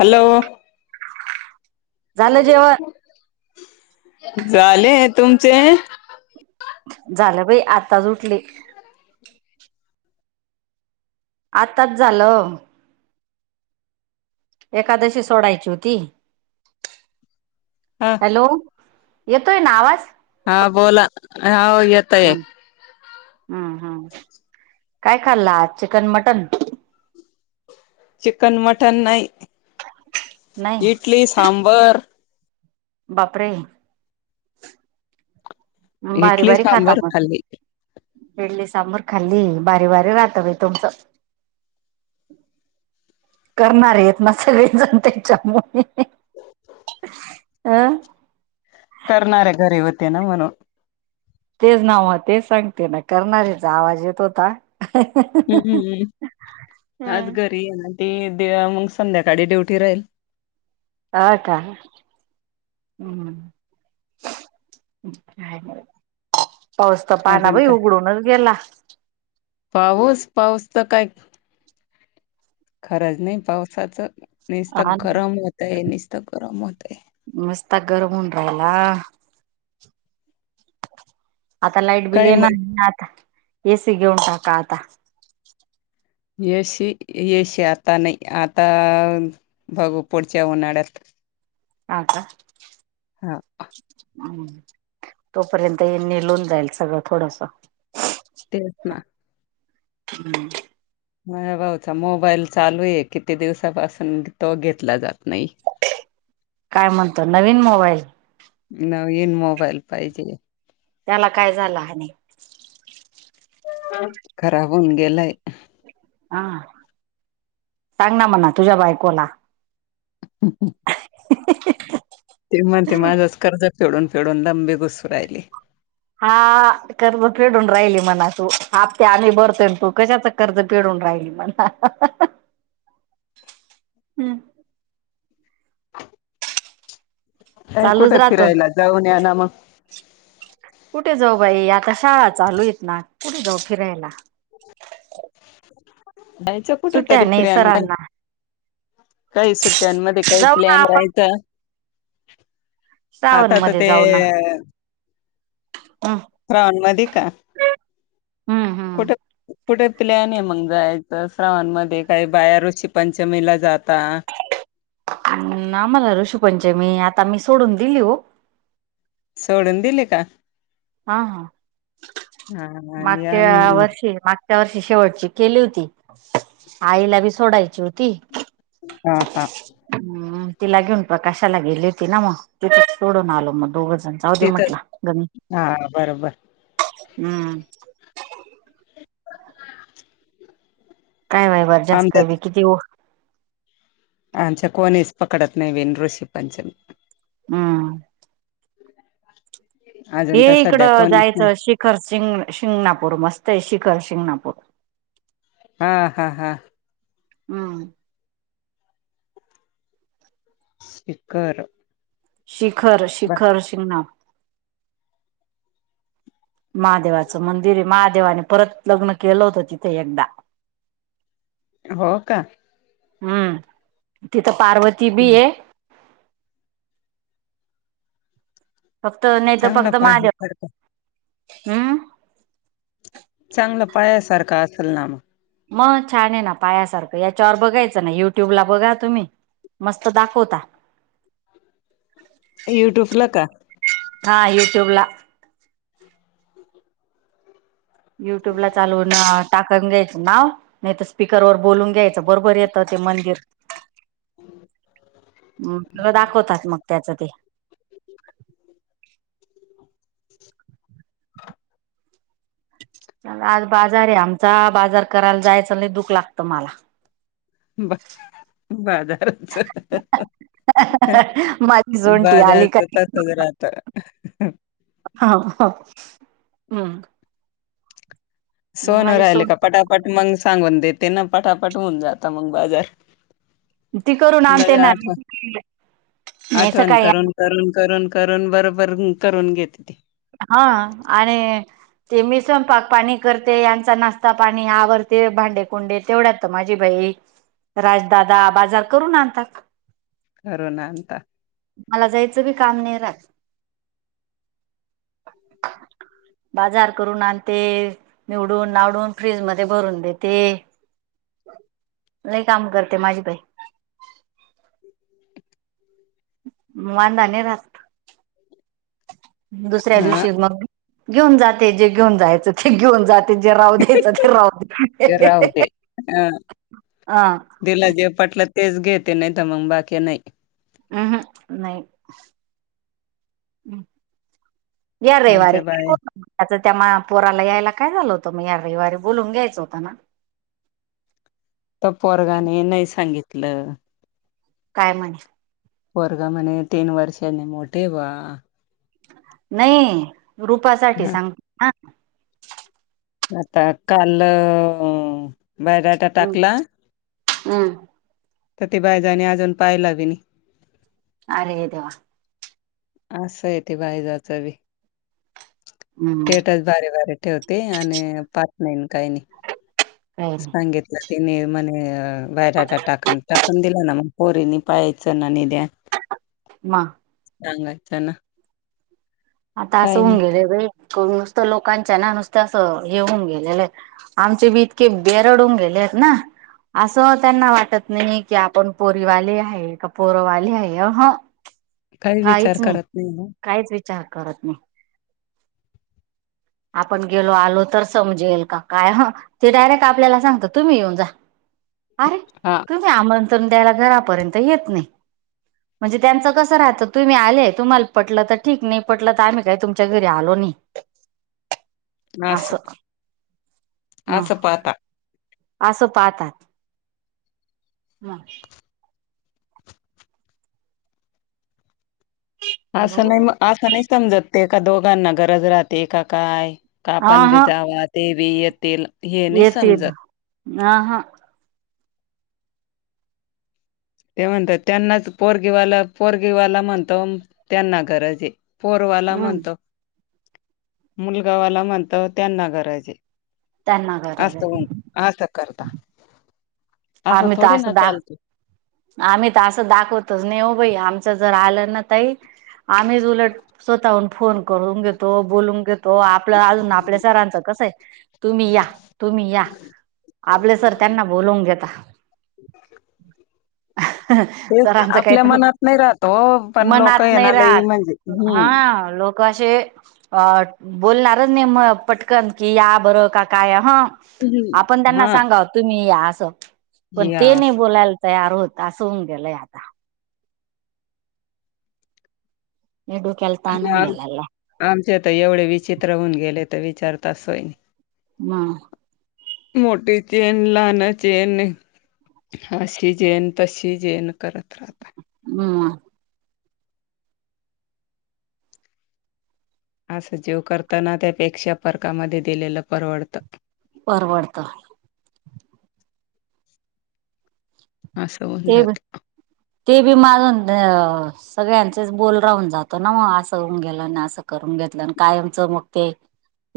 Hello. झालं जेवण झाले तुमचे? झालं बाई आताच उठली. आताच झालं. एकादशी सोडायची होती. हा हॅलो येतोय ना आवाज? हा बोला आवाज येताय. हां हां काय खाल्ला आज चिकन मटन? चिकन मटन नाही नाही इटली सांबर बापरे! बारी इडली बारी खाता सांबर मग. खाल्ली इटली सांबर खाल्ली बारी बारी वाटत आहे तुमचं. करणार आहेत ना सगळेजण त्यांच्यामुळे. आ करणार आहे घरी होते ना म्हणून. तेच नावा तेच सांगते ना करणाऱ्याचा आवाज येत होता. हम्म. ते आहे ना ते देव्या मंग संध्याकाळी ड्युटी राहील. आ का हम्म हम्म काय करत? पाऊस तर पाना अजून बाई काय उघडूनच गेला. पाऊस पाऊस तर काय खरंच नाही पावसाचं. निस्ता हा गरम होतय निस्ता गरम होतय. मस्त गरम हुन राहिला. आता लाईट बिल काय येणार मग नाही आता ए सी घेऊन टाका आता. एसी एसी आता नाही आता भागव पडच्या उन्हाळ्यात आ का हा तोपर्यंत हे निलून जाईल सगळं थोडसं. तेच ना. हम्म. माझा भाऊचा मोबाईल चालू आहे किती दिवसापासून तो घेतला जात नाही. काय म्हणतो नवीन मोबाईल नवीन मोबाईल पाहिजे. त्याला काय झा लहान आहे. खराब होऊन गेलाय. आं सांग ना म्हणा तुझ्या बायकोला. [unintelligible] ते म्हणते माझंच कर्जा तेडून फेडून लंबे घुसू राहिली. हा कर्ज फेडून राहिली मना तू आपते आम्ही बरतोय तू कशाचा कर्ज पिडून राहिली [unintelligible] हम्म. काही चालूच कुठे राहतो फिरायला जाऊन या ना मग. कुठे जाऊ बाई आता शाळा चालू आहेत ना कुठे जाऊ फिरायला. जायचं कुठ सुट्ट्या तरी नाही फेरयान काय? सरांना काही सुट्टयांमध्ये काही जाऊ ना प्लॅन आपण रायतं. श्रावण आता तर मध्ये ते जाऊ ह. राऊंड मध्ये का? हम्म कुठं? कुठे प्लॅन आहे मंग जायचं श्रावण मध्ये काय बाया ऋषी पंचमीला जाता? उम्म आम्हाला ऋषीपंचमी आता मी सोडून दिली हो. सोडून दिले का? हा हा हा आणि मागच्या आम- वर्षी मागच्या च्या वर्षी शेवटची केली होती आईला बी सोडायची होती. हा. हा. हम्म तिला घेऊन प्रकाशाला गेली होती ना, मग तिथे सोडून आलो मग दोघं जण. जाऊ दे तिथं म्हटलं ग मी हा बरोबर हम्म. [unintelligible] काय माई बा जास्त आमच्यात की किती वो. आमच्या कोणीच पकडत नाही ऋषी पंचमी. हा. अजून तर ये सध्या इकडं कोणीच नाही जायचं शिखर शिंग- शिंगणापूर मस्त आहे शिखर शिंगणापूर. हा हा हा. हंम्म. स्पिकर. शिखर शिखर शिंगणा महादेवाचं मंदिर आहे महादेवाने परत लग्न केलं होतं तिथे एकदा. [inaudible] [unintelligible] हो का? हम्म तिथं पार्वती बी आहे. फक्त नाही तर चांगलं फक्त माझव पाहण्यासारखं हम्म. चांगलं पाहायसारखं असल ना मग. मग छान आहे ना पाहायसारखं, याच्यावर बघायचं ना युट्युब ला बघा तुम्ही. मस्त दाखवता. युट्यूब ला का? हा युट्यूबला. युट्यूब ला चालवून. टाकाून घ्यायचं नाव नाही, तर स्पीकरवरर बोलून घ्यायचं बरोबर येतं ते मंदिर. [unintelligible] दाखवतात मग त्याचं ते. आज बाजार आहे आमचा, बाजार करायला जायचं नाही दुख लागत मला. बा बाजारच. माझी जोंटी आली बाजार काय त्यातच राहतं. हा. हो. हंम्म. सोनू माझी राहिले सोन का पटापट मग सांगून देते ना, पटापट होऊन जात मग बाजार. ती करून आणते लगे ना, आठवण मी आठवण सकाळी आ करून करून करून करून बरोबर करून घेते ती. हा आणि ते मी स्वयंपाक पाणी करते यांचा नाश्ता पाणी आवरते भांडेकुंडे. तेवढ्यात तर माझी बाई राजदादा बाजार करून आणतात. घरून आणता. मला जायचं बी काम नाही राहत. [inaudible] बाजार करून आणते निवडून, नावडून फ्रीज मध्ये भरून देते. लयी काम करते माझी बाई [inaudible] वांदा नाही राहत दुसऱ्या हा दिवशी मग घेऊन जाते जे घेऊन जायचं ते घेऊन जात ते जे राहू दे, ते राहू ते दे राहू दे. हां, हा. तिला जे पटलं तेच घेते नाही तर मग बाकी नाही. आ हं. नाही. यार रवीवारी. आमच्या बाया त्याच त्यामा पोराला यायला काय झालं होतं? मग या र रविवार बोलून घ्यायचं होतं मग. तर पोरगाने नाही सांगितलं. काय म्हणे? पोरगा म्हणे तीन वर्षने मोठे वा. नाही रूपासाठी हां, सांग ह आता काल हं बायोडाटा टाकला, हम्म तर ते बाय जाणी अजून पाहिल ही नई. अरे देेवा. असं येते बाई जाचं बी, हम्म तेटच. भारे वारे ठेवते आणि पात नाहीन काही नाही. काही नाही सांगितलं तिने मणे बाहेर टाक टाकून दिला ना मग. पोर नि पाययचं ना नीद्या. म चांगाच हे ना. आता असं काही नाही, होऊन गेले नुसतं, लोकांच्या ना नुसत असं हे होऊन गेलेलं आहे. आमचे बी इतके बेरडून गेले आहेत ना. असं त्यांना वाटत नाही की, आपण पोरीवाले आहे का पोरवाले आहे अहं. काही विचार काहीच नाही करत मग. काहीच विचार करत नाही. आपण गेलो आलो तर समजेल का काय, ह ते डायरेक्ट आपल्याला सांगत तुम्ही येऊन जा. अरे कस हां, य तुम्ही आमंत्रण द्यायला घरापर्यंत येत नाही. म्हणजे त्यांचं कसं राहतं तुम्ही आले तुम्हाला पटलं तर ठीक, नाही पटलं तर आम्ही काय तू च्या घर आलो नई. असं असं मग पळता. असं पाहतात म. असं बघू नाही ह मग, असं नाही समजत ते एका दोघांना गरज राहते का काय? कापण भिजावा ते व येतील. हे नाही येेतल समजत. ह हा. ते म्हणतात त्यांनाच पोरगीवाला पोरगीवाला म्हणतो, त्यांना गरज आहे. पोरवाला हम्म म्हणत मुल गावाला म्हणतो त्यांना गरज ये. त्यांना गरज असत आहे बाई अस का करता. असं आम्ही तर थोडे ना दाख चालतो. आम्ही तर असं दाखवतच नाही हो बाई, आमचं जर आलं ना तही आम्हीज उलट स्वतःहून फोन करून घेतो, बोलून घेतो आपलं अजून आपल्या सरांचं कसं आहे? तुम्ही या तुम्ही या आपले सर त्यांना बोलवून घेता. तेच सरांच काही आपल्या तर मनात नाही राहत ओ, पण लोकं मनात आहे नाही ना लई म्हणजे राहत हं, हा लोक तो असे अ बोलणारच नाही म पटकन की या बरं काका या ह. आपण हं. त्यांना हां, सांगावत तुम्ही या असं, पण हे ते नाही असं. बोलायला तयार होत, अस होऊन गेलय आता. मी डोक्याल आमचे तर एवढे विचित्र होऊन गेले तर विचारत असोय. मग. मोठी चेन लहाना चेन हे. हा अशी जेन तशी जेन करत राहता. हम्म. असं जीव करताना त्यापेक्षा पर्कामध्ये दिलेलं परवडतं. परवडतं. ह अस होून ते जात. कच ते बी मारून दे. सगळ्यांचेच बोल राहून जातो ना मग, असं होऊन गेलं ना असं करून घेतलं आणि कायमचं मग ते.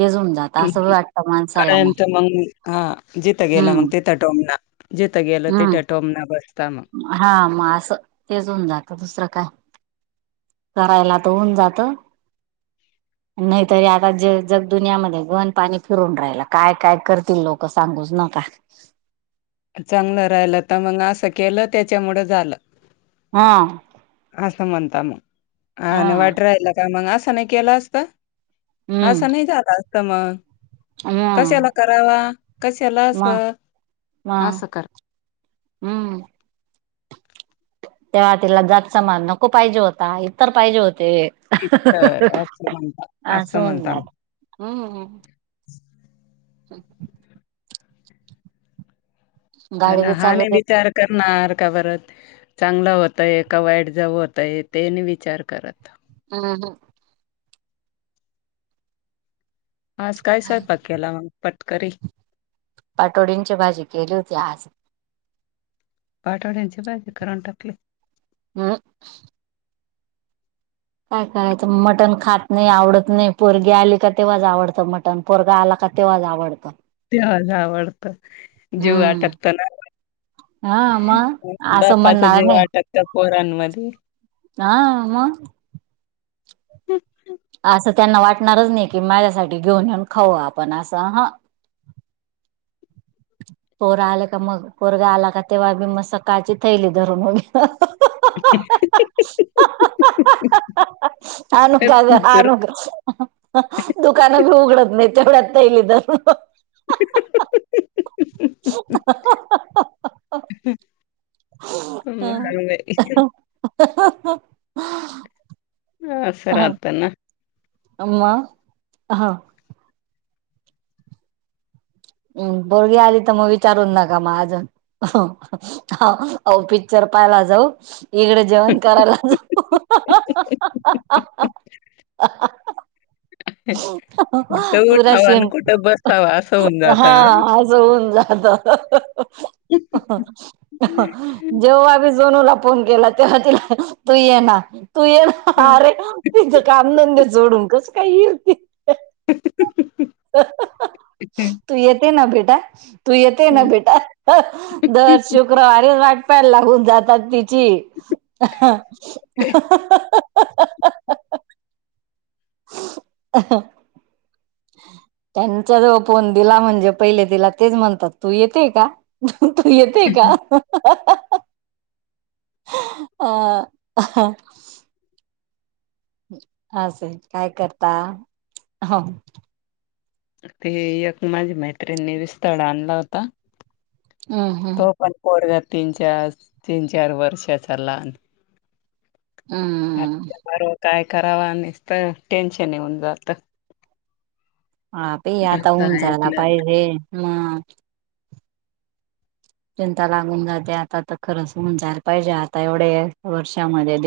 येजून जात. ह असं ह वाटतं माणसाला मग कायचचा [unintelligible] हा जिथं गेलं मग हम्म तिथं टोमन, जिथं गेलं तिथं हम्म टोमन बसत मग. हा मग असं, तेच होऊन जात दुसरं काय. करायला तर होऊन जातं. नाही तरी आता ज जगदुनियामध्ये गहन पाणी फिरून राहिलं, काय काय करतील लोक. सांगूच नका. चांगलं राहिलं तर मग असं, केलं तेच्या मुळं झालं. हा. असं म्हणता मग हा आणि वाट राहिल का मग असं नाही केलं असत? हम्म असं नाही झालं असत मग, हम्म कशाला करावा कशाला असं? हा असं कर हम्म. तेव्हा तिला जात समान नको पाहिजे होता, इतर पाहिजे होते. तर असं म्हणतात असं होऊन म्हणतात जात. हम्म हम्म. गाडी बी हा चालू ने दे विचार करणार का परत. चांगलं होतंय काय वाईट जावं होतंय, ते नाही विचार करत. अहं.. आज काय स्वयंपाक केला, मग पाटकरी. पाटोडींची भाजी केली होती आज. पाठवड्यांची भाजी करून टाकले. हम्म. काय खायचं मटन खात नाही आवडत नाही, पोरगी आली का तेव्हाच आवडतं मटन. पण पोरगा आला का, तेव्हांच आवडतं. तेला आवडत जीव हम्म अटकत ना. हा मग असं बापाच म्हणणार जीव नाही अटकत पोरांमध्ये. हा मंग. असं त्यांना वाटणारच नाही की, माझ्यासाठी घेऊन येऊन खाऊ आपण असं अह. पोरा आले का मग पोरगा आला का, तेव्हा मी मग सकाळची थैली धरून‌ उभी राहते. [inaudible] [unintelligible] तर दुकानं बी उघडत नाही, तेवढ्यात पहिली तर. [unintelligible] [unintelligible] ह कमहम बाई एख [inaudible] अ.. असं राहतं ना. अमा हं.. हम्म. पोरगी आली तर मग, विचारूनच नका मग माझं. आ हो पिक्चर पाहाला जाऊ इकडं. जेवण करायला जा. पुरा सेम. हा असं होवून. हा आज होऊन जात. जेव आभि जनूला. फोन केला तेव्हा तिला, तू ये ना तू ये ना हां. अरे. तिच कामधंद्या सोडून कसं, काय येईल ती. हं हं हं.. [unintelligible] तू येते ना भेटाय. तू येते ना हं. बेटा दर शुक्रवारी, वाटप्याल लागून जातात ति गे, आहा आहा हा हा हा. [unintelligible] त्यांच्या जवळ फोन दिला म्हणजे, पहिले तिला तेच म्हणतात तू येतेय का. तू येते का. हां.. असं ये काय करता. हो.. ते एक माझ्या मैत्रीणने बी स्थळ आणलं होतं. हम् हम्.. पण पोरगा तीन चार, तीन चार वर्षाचा लहान. हम्म.. बरं काय करावा आणि निस्त, टेन्शन येऊन जात. हा पे आता असं होऊन जायला, ऐकलं पाहिजे मग. चिंता लागून जाते. आता तर खरंच होऊन जायला पाहिजे, आता एवढे वर्षामध्ये.